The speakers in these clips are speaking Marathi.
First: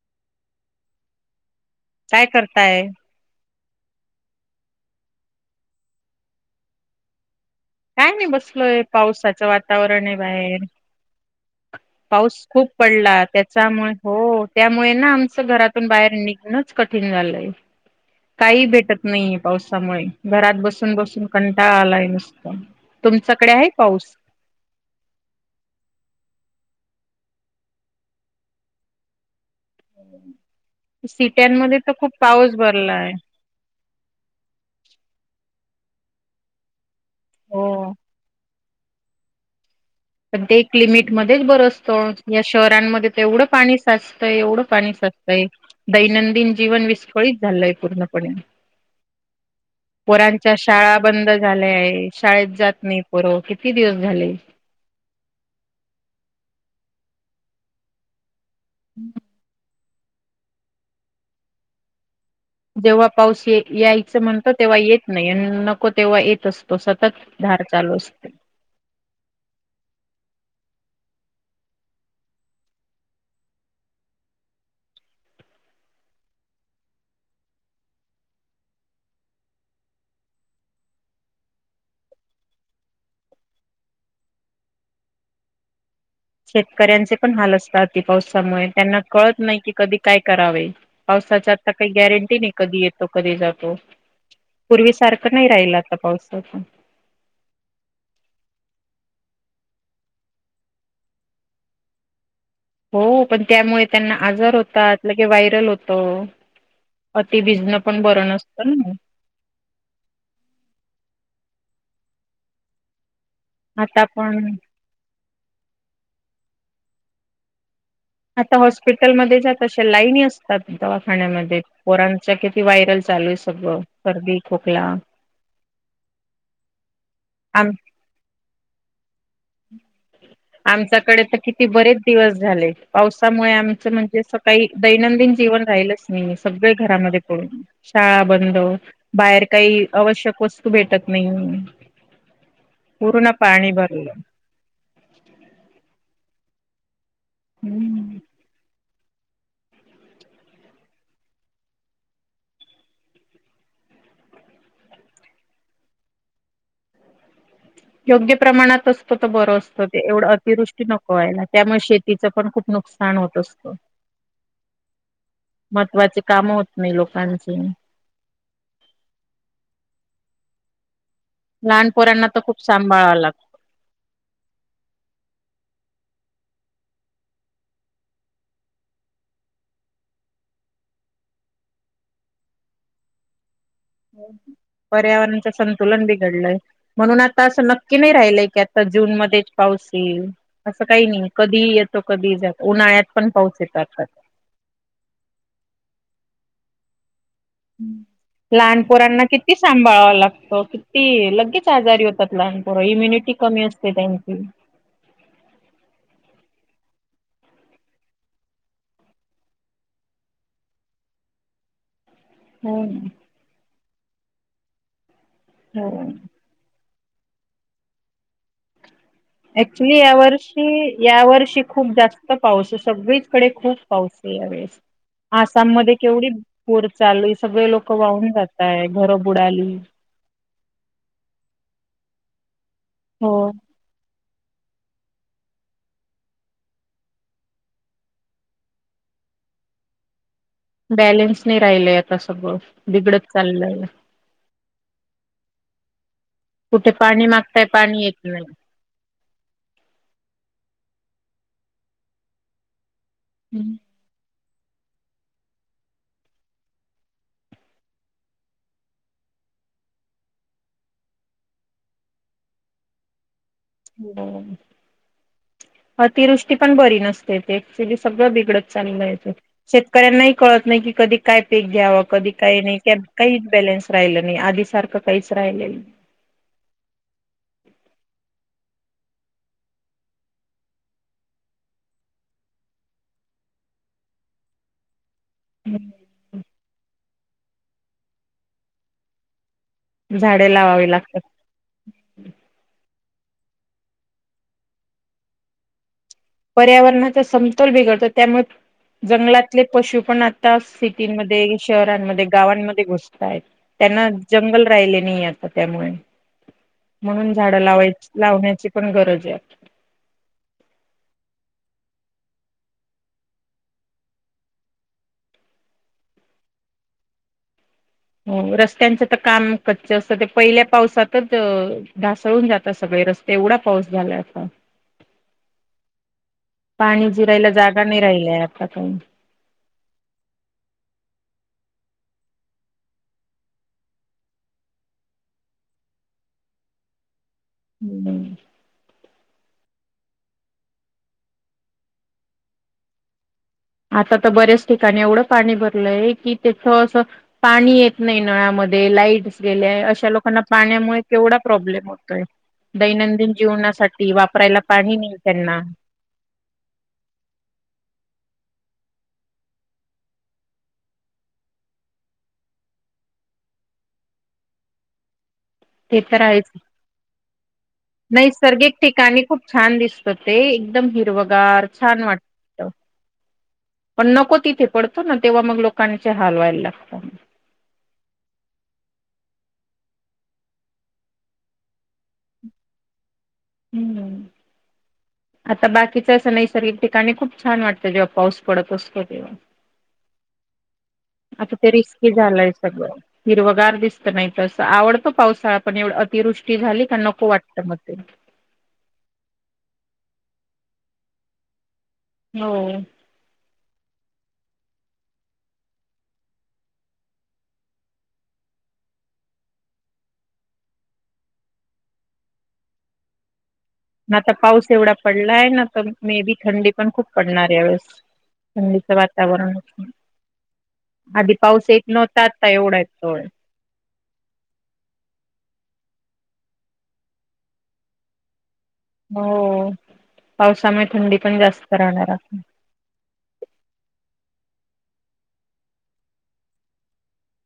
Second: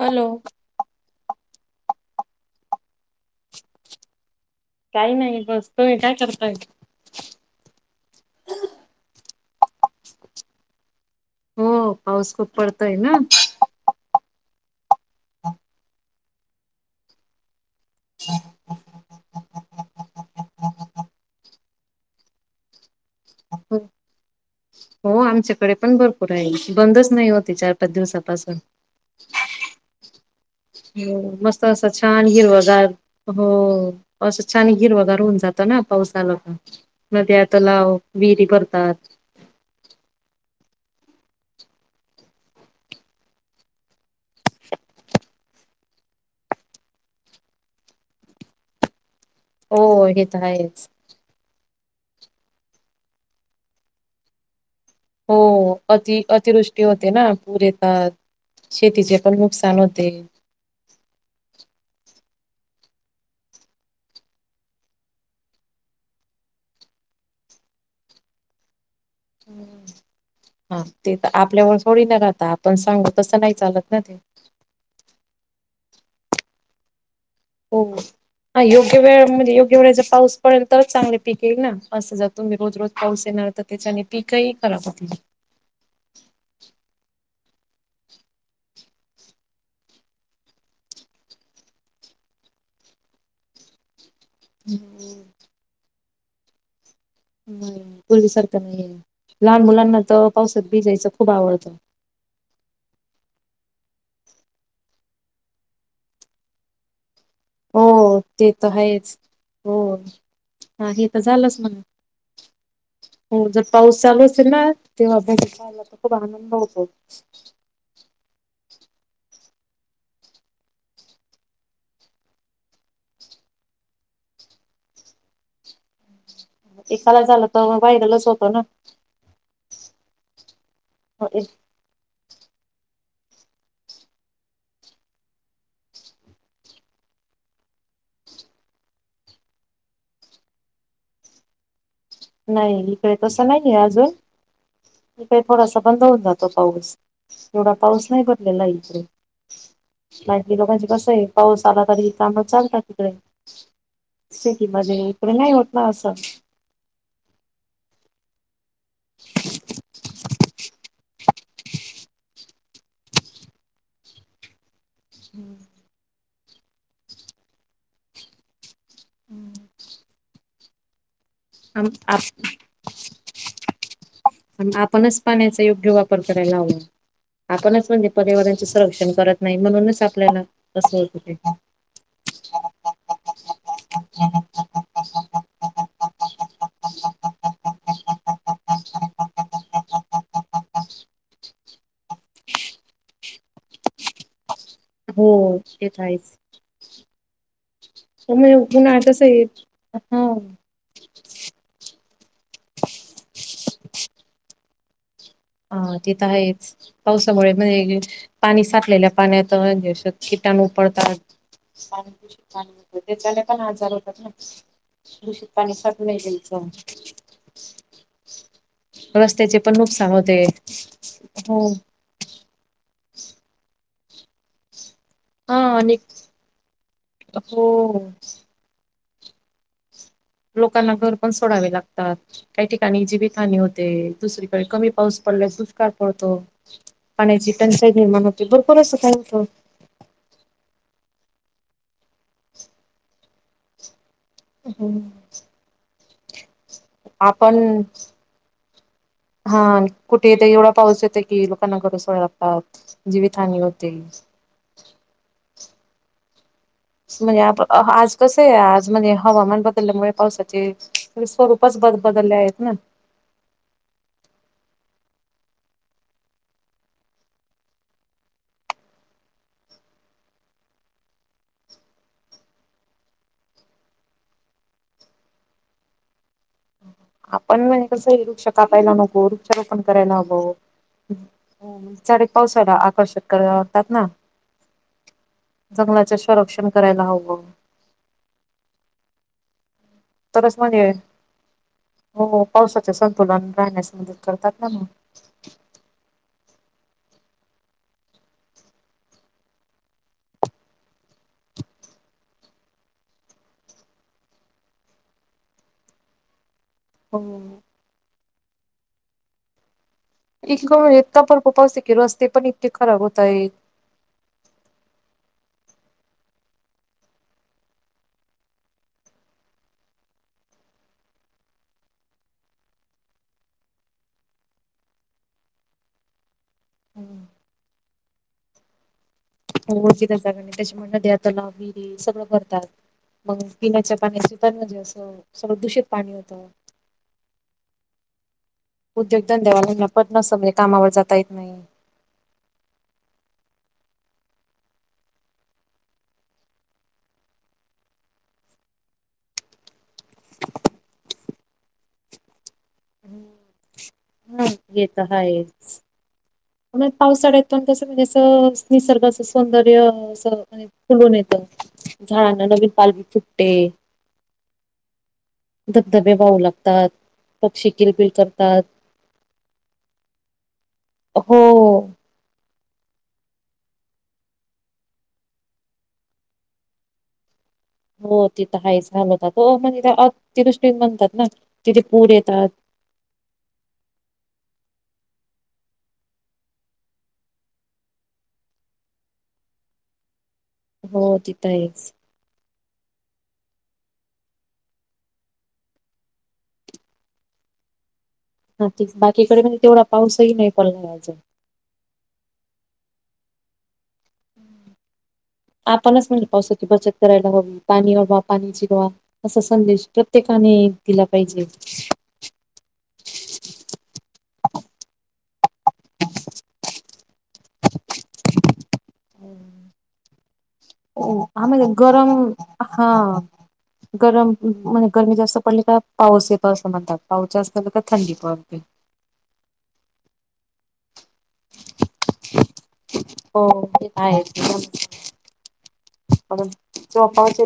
हॅलो. काय करताय? काही नाही, बसतोय, काय करताय? काय नाही बसलोय, पावसाचं वातावरण आहे बाहेर. हो पाऊस खूप पडतोय ना पडला. त्यात त्यामुळे, हो त्यामुळे ना आमचं घरातून बाहेर निघणंच कठीण झालंय. काही भेटत नाहीये पावसामुळे, घरात बसून बसून कंटाळा आलाय नुस तुमच्याकडे आहे पाऊस? हो आमच्याकडे पण भरपूर आहे, बंदच नाही होत आहे चार पाच दिवसापासून. [unintelligible] हो मस्त सिट्यांमध्ये असं तर खूप छान पाऊस हिरवगार भरलाय हो असं छान हिरवगार होऊन जातं ना पाऊस आला का. नद्या, हो. तलाव, विहिरी भरतात. पण ते एक लिमिटमध्येच बर असतं. या शहरांमध्ये तर एवढं पाणी साचतंय, एवढं पाणी साचतंय दैनंदिन जीवन विसफळीत झालाय पुर्ण पाने. हो हे तर पोरांच्या आहेच शाळा. बंद झालं आहे शाळेत जात नाही पर किती दिवस झाले. हो अति अतिवृष्टी होते ना पूर येतात. शेतीचे पण नुकसान होते. जेव्हा पाऊस यायचं म्हणतो तेव्हा येत नाही नको तेव्हा येत असतो सतत. धार चालू असते. हा तर आपल्यावर थोडी न राहता आपण सांगू तसं नाही चालत ना ते. हो. हा योग्य वेळ म्हणजे योग्य वेळे जर पाऊस पडेल तरच चांगले पिक येईल ना असं जर तुम्ही रोज रोज पाऊस येणार. तर त्याच्याने पीकही खराब होती शेतकऱ्यांचे पण हाल असतात अति पावसामुळे त्यांना कळत नाही की कधी काय करावे. पाऊसाची आता काही गॅरंटी नाही कधी येतो कधी जातो. पूर्वी सारखं नाही राहिल आता पावसा- व्हय पूर्वीसारखं नाहीये, लहान मुलांना तर पावसात भिजायचं खूप आवडतं. हो पण त्यामुळे त्यांना आजार होतात लगेच व्हायरल होतं. अति भिजणं पण हो बरं ते तर नसतं ना, आहेच. हो हा हे तर झालंच ना. हो जर पाऊस आता चालू असेल पण ना, तेव्हा भिजतात आला तर खूप आनंद होतो. आता हॉस्पिटलमध्ये जात असत्यात नाही लाईनी असतात दवाखान्यामध्ये, पोरांचा किती वायरल चालूय सगळं सर्दी खोकला. एकाला झालं तर आम व्हायरलंच होतं ना. आमच्याकडे तर किती बरेच दिवस झाले पावसामुळे आमचं म्हणजे सकाळी दैनंदिन जीवन राहिलंच. हम्म नाही सगळे घरामध्ये पडून शाळा बंद बाहेर काही आवश्यक वस्तू भेटत नाही. नाही इकडे पूर्ण तसं पाणी नाहीये अजून भरलं. इकडे थोडासा बंद होऊन जातो पाऊस, एवढा पाऊस हम्म. नाही भरलेला इकडे. [unintelligible] लोकांचे कस आहे पाऊस आला तरी काम चालतात तिकडे. शेती मध्ये इकडे नाही होत ना असं, योग्य प्रमाणात असतो तर बर असतो ते एवढं अतिवृष्टी नको व्हायला त्यामुळे शेती शेती तिचं पण खूप नुकसान होत असतं. महत्त्वाचे काम होत नाही लोकांचे. आम लहानपोरांना तर खूप सांभाळावा लागतो. आपणच पाण्याचा योग्य वापर करायला हवा. आपणच म्हणजे पर्यावरणाच संरक्षण करत नाही, म्हणूनच आपल्याला असं होत ते पर्यावरणच संतुलन बिघडलंय. म्हणून आता असं नक्की नाही राहिलंय की आता जून मध्येच पाऊस येईल. असं काही नाही कधी येतो कधी जातो उन्हाळ्यात पण पाऊच येतो आता. हो तेे तर आहेच. त्यामुळे उन्हाळा लहानपोरांना कसं आहे किती सांभाळावा हा लागतो. ती लगेच आजारी होतात लहान पोरा इम्युनिटी कमी असते त्यांची. हा ते तर आहेच. पावसामुळे म्हणजे पाणी साठलेल्या पाण्यात किटानु पडतात. पाणी दूषित पाणी हो होत. ना. त्याच्याने पण आजार होतात ना दूषित पाणी हो साठले की. रस्त्याचे पण ऍक्च्युली नुकसा या वर्षी या वर्षी खूप जास्त पाऊस आहे. सगळीचकडे खूप पाऊस आहे या वेळेस हा आसाममध्येध्ये आणि केवढी पूर चालू हो सगळे लोक वाहून जातय घरं बुडाली. लोकांना घर पण सोडावे लागतात काही ठिकाणी हो जीवित हानी होते. ते दुसरीकडे कमी पाऊस पडला दुष्काळ पडतो. पाण्याची टंचाई निर्माण होते भरपूर असं काय होतं. बॅलेन्स नाही राहिलय आता सगळं बिघडत चाललंय. हम्म कुठे पाणी आपण, मागताय पाणी येत नाही हा कुठे येत एवढा पाऊस येत की लोकांना घर सोड लागतात जीवितहानी होते. म्हणजे आप आज कसं आहे आज म्हणजे हवामान बदलल्यामुळे पावसाचे स्वरूपच ब बदलले आहेत. हो. अतिवृष्टी पण बरी नसते ते क्च्युली सगळं बिघडत चाललंय आहे ते. शेतकऱ्यांना कळत नाही की, कधी काय पीक घ्याव कधी काय नाही काही बॅलेन्स राहिलं नाही आधी सारखं काहीच राहिलं नाही. आपण कसं वृक्ष कापायला नको वृक्षारोपण करायला हवं. सारेच पावसाला आकर्षक करा लागतात ना नाही जंगलाचे संरक्षण करायला हवं झाडे तरच म दे, लावावी लागतात हो पावसाचे संतुलन राहण्यास, मदत करतात ना म पर्यावरणाचा समतोल बिघडतो, त्यामुळं जंगलातले पशु पण आता, सिटीमध्ये, शहरांमध्ये, गावांमध्ये घुसतायत. त्यांना जंगल राहिले नाही, आता त्यामुळे म्हणून, हो. झाडं लावायची- लावण्याची पण गरज आहे. इतका, इतका पडतो पाऊस हे की रस्ते पण इतके खराब होत आहेत. हो. रस्त्यांचं तर काम कच्च असतं, ते पहिल्या पावसातच ढासळून जातात सगळे रस एवढा पाऊस झालाय आत्ता. पाणी जिरायला जागा नाही राहिले आता पण. होमवर्क दिल जातं. तसे पण नद्या, तलाव, विहिरी, सगळं भरतात. मग पिण्याच्या पाण्याचे पण, म्हणजे असं, सगळं दूषित पाणी होतं. [inaudible] उद्योग धंद्यावाल्यांना पण असं म्हणजे कामावर जाता येत नाही. आता तर बऱ्याच ठिकाणी एवढं पाणी भरलंय, की तिथं असं पाणी येत नाही नळामध्ये, लाईट्स गेल्या, अशा लोकांना पाण्यामुळे केवढा प्रॉब्लेम होतोय. दैनंदिन जीवनासाठी हा वापरायला हे पाणी तर नाही त्यांना. आहेच. पावसाळ्यात पण कसं म्हणजे असं निसर्गाच सौंदर्य असं म्हणजे फुलून येत. झाडांना नवीन पालवी फुटते. [inaudible] ते धबधबे तर वाहू आहेच लागतात, पक्षी किलबिल करतात. नैसर्गिक ठिकाणी खूप छान दिसतं ते, एकदम हो हिरवगार छान वाट पण नको तिथे पडतो ना, तेव्हा मग लोकांचे हाल व्हायला लागतात. हो ते तर आहेच हाल होतात. हो म्हण ते अतिवृष्टी म्हणतात ना तिथे पूर येतात. हो ना. आता बाकीच असं नैसर्गिक ठिकाणी खूप छान वाटतं, जेव्हा पाऊस पडत असतो तेव्हा. हो तिथं आता ते आहेच रिस्की झालंय सगळं. हिरवगार दिसत नाही तर असं. आवडतं पावसाळा, पण एवढ अतिवृष्टी झाली का नको वाटतं मग ते. हा तेच बाकीकडे म्हणजे तेवढा पाऊसही नाही पडला अजून. हो. आपणच म्हटलं पावसाची बचत करायला हवी. पाणी आढवा, पाणी जिरवा. असा संदेश प्रत्येकाने दिला पाहिजे. आता पाऊस एवढा पडला आहे ना, तर मे बी थंडी पण खूप पडणार आहे यावेळेस. थंडी वातावरण आधी हा म्हणजे पाऊस येत नव्हता गरम आता एवढा हा येतोय. गरम म्हणे गरमी जास्त पडली का पाऊस येतोय असं म्हणतात पाऊस जास्त झाला तर थंडी पडते. हो पावसामुळे थंडी पण जास्त राहणार आता. हॊ तरं आहेच. आपण जोपायचा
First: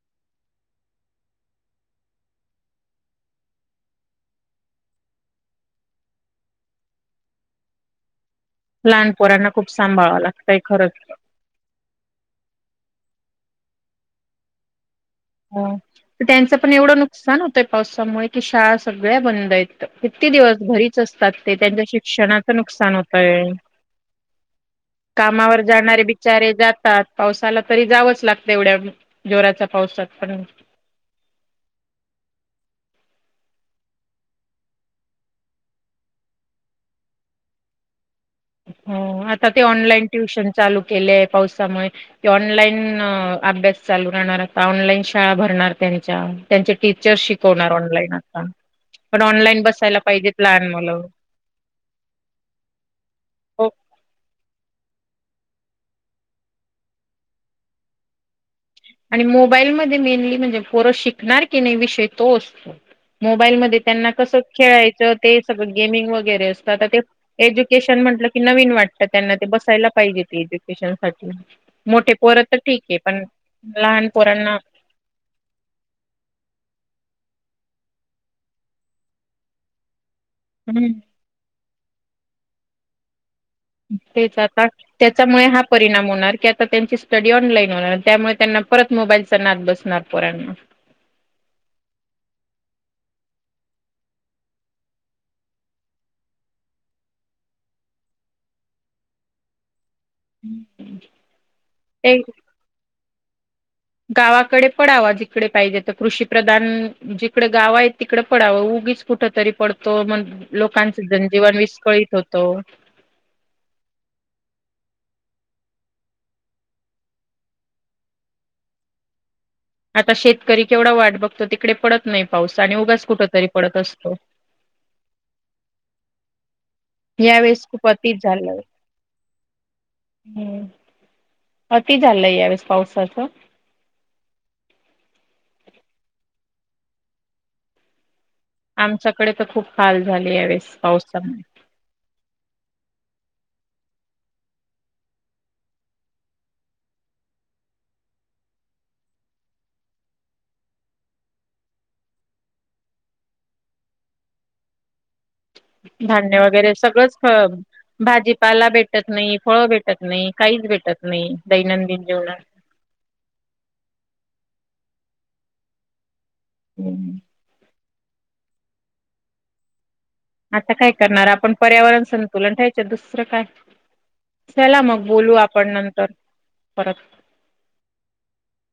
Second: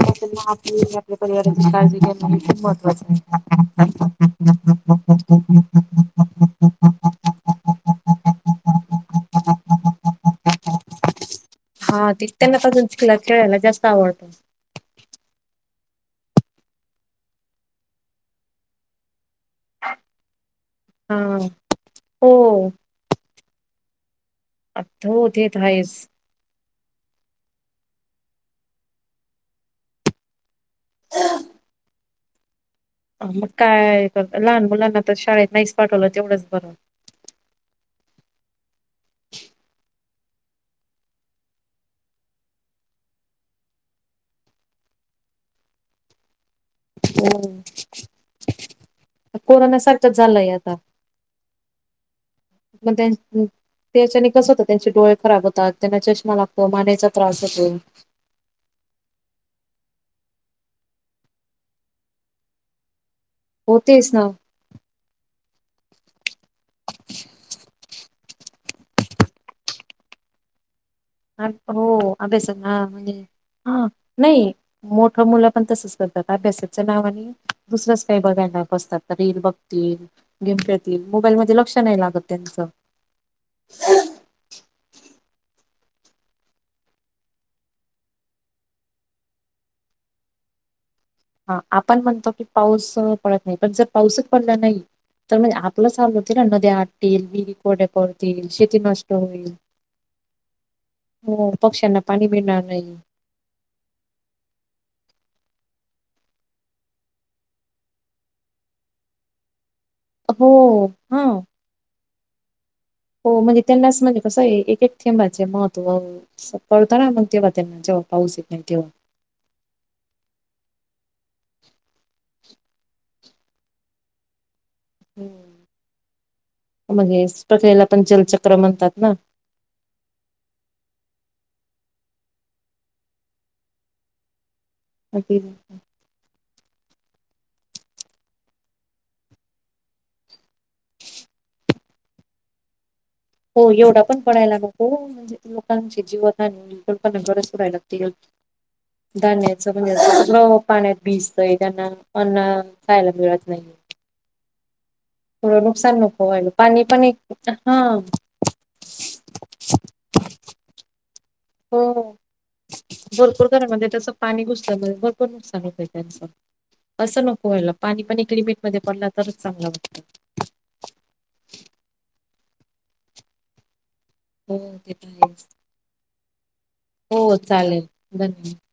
आपली आपल्या परिवाराची काळजी घेणं खूप महत्त्वाचं आहे. [unintelligible] लहानपोरांना खूप सांभाळाव लागतंय खरंच. हा ते त्यांना कसं चिखलात खेळायला जास्त आवडतं. ह तर त्यांचं पण एवढं नुकसान होतंय पावसामुळे की शाळा सगळ्या बंद आहेत किती दिवस घरी. असतात हा ते त्यांच्या शिक्षणाचं हो नुकसान होतंय. हो ते कामावर तर जाणारे बी आहेच. बीचारे जातात पाऊस आला तरी जावंच लागतं एवढ्या जोराच्या पावसात पण. मग काय कर लहान मुलांना तर शाळेत नाहीच पाठवलं तेवढंच बरं. हो आता ते ऑनलाईन ट्युशन चालू केलेय पावसामुळे. कि ऑनलाईन अभ्यास चालू राहणार आता ऑनलाईन शाळा भरणार त्यांच्या. त्यांचे टीचर हो. शिकवणार ऑनलाईन आता पण ऑनलाईन कोरोना बसायला सारखंच पाहिजे झालंय लहान आता मुलं. पण हो त्याच्याने कस होत त्यांचे डोळे खराब होतात. त्यांना चष्मा लागतो मानेचा त्रास होतो. आणि मोबाईलमध्ये मेनली म्हणजे पोरं शिकणार की नाही विषय तो असतो. मोबाईलमध्ये होतेच त्यांना ना कसं खेळायचं ते सगळं गेमिंग वगैरे असतं ते. एज्युकेशन म्हटलं की नवीन वाटतं त्यांना ते बसायला पाहिजेत. ट्युशन साठी मोठे हो अभ्यास पोरंतर ठीक हा आहे पण लहान पोरांना मोठं मुलं पण तसंच करतात अभ्यासाच्या नावाने दुसरंच काही बघायला बसतात रील बघतील. गेम हम्म खेळतील मोबाईल मध्ये लक्ष नाही लागत त्यांचं. तेच आता त्याच्यामुळे हा परिणाम होणार की आता त्यांची स्टडी ऑनलाईन होणार त्यामुळे त्यांना परत मोबाईलचा नाद बसणार. पोरांना हा आपण म्हणतो की पाऊस पडत नाही पण जर पाऊसच पडला नाही. तर म्हणजे आपलं हाल होते ना नद्या आटतील विहिरी कोरड्या पडतील शेती नष्ट होईल. हो पक्ष्यांना ते पाणी मिळणार नाही. गावाकडे पडावा जिकडे पाहिजे तर कृषी प्रधान जिकडे गाव आहेत तिकडे पडावं उगीच. कुठ तरी पडतो मग हो लोकांचं हा जनजीवन विस्कळीत होतो. हो म्हणजे त्यांनाच म्हणजे कसं आहे एक एक थेंबाचे महत्त्व. कळत ना मग तेव्हा त्यांना जेव्हा पाऊस येत नाही तेव्हा आता शेतकरी केवढा वाट बघतो तिकडे पडत नाही पाऊस आणि उगास कुठ तरी पडत असतो. हा मग हेच यावेेळेस प्रक्रियेला खूप पण अति जलचक्र झालं म्हणतात ना. हम्म अति झालंय यावेळेस पावसाचं. अति झालंय. आमच्याकडे तर खूप हाल झाले या वेळेस पावसामुळे. हो एवढा पण पडायला नको. लोकांची [unintelligible] लागतील. धान्याचं म्हणजे सगळं पाण्यात भिजतंय. त्यांना पण खायला मिळत नाहीये. नुकसान नको धान्य व्हायला वगैरे पाणी पण सगळंच एक हा भाजी पाला भेटत नाही, फळं भेटत नाही, काहीच भेटत नाही हो दैनंदिन जेवणात. भरपूर खर म्हणजे त्याचं पाणी घुसल्यामुळे भरपूर नुकसान होतय त्यांचं. असं नको व्हायला. पाणी पण एक लिमिटमध्ये पडला तरच चांगला वाटतो. आता काय करणार आपण पर्यावरण संतुलन ठेवायचं दुसरं काय. हो चला ते मग तर बोलू आहेच आपण नंतर परत. हो चालेल. धन्यवाद.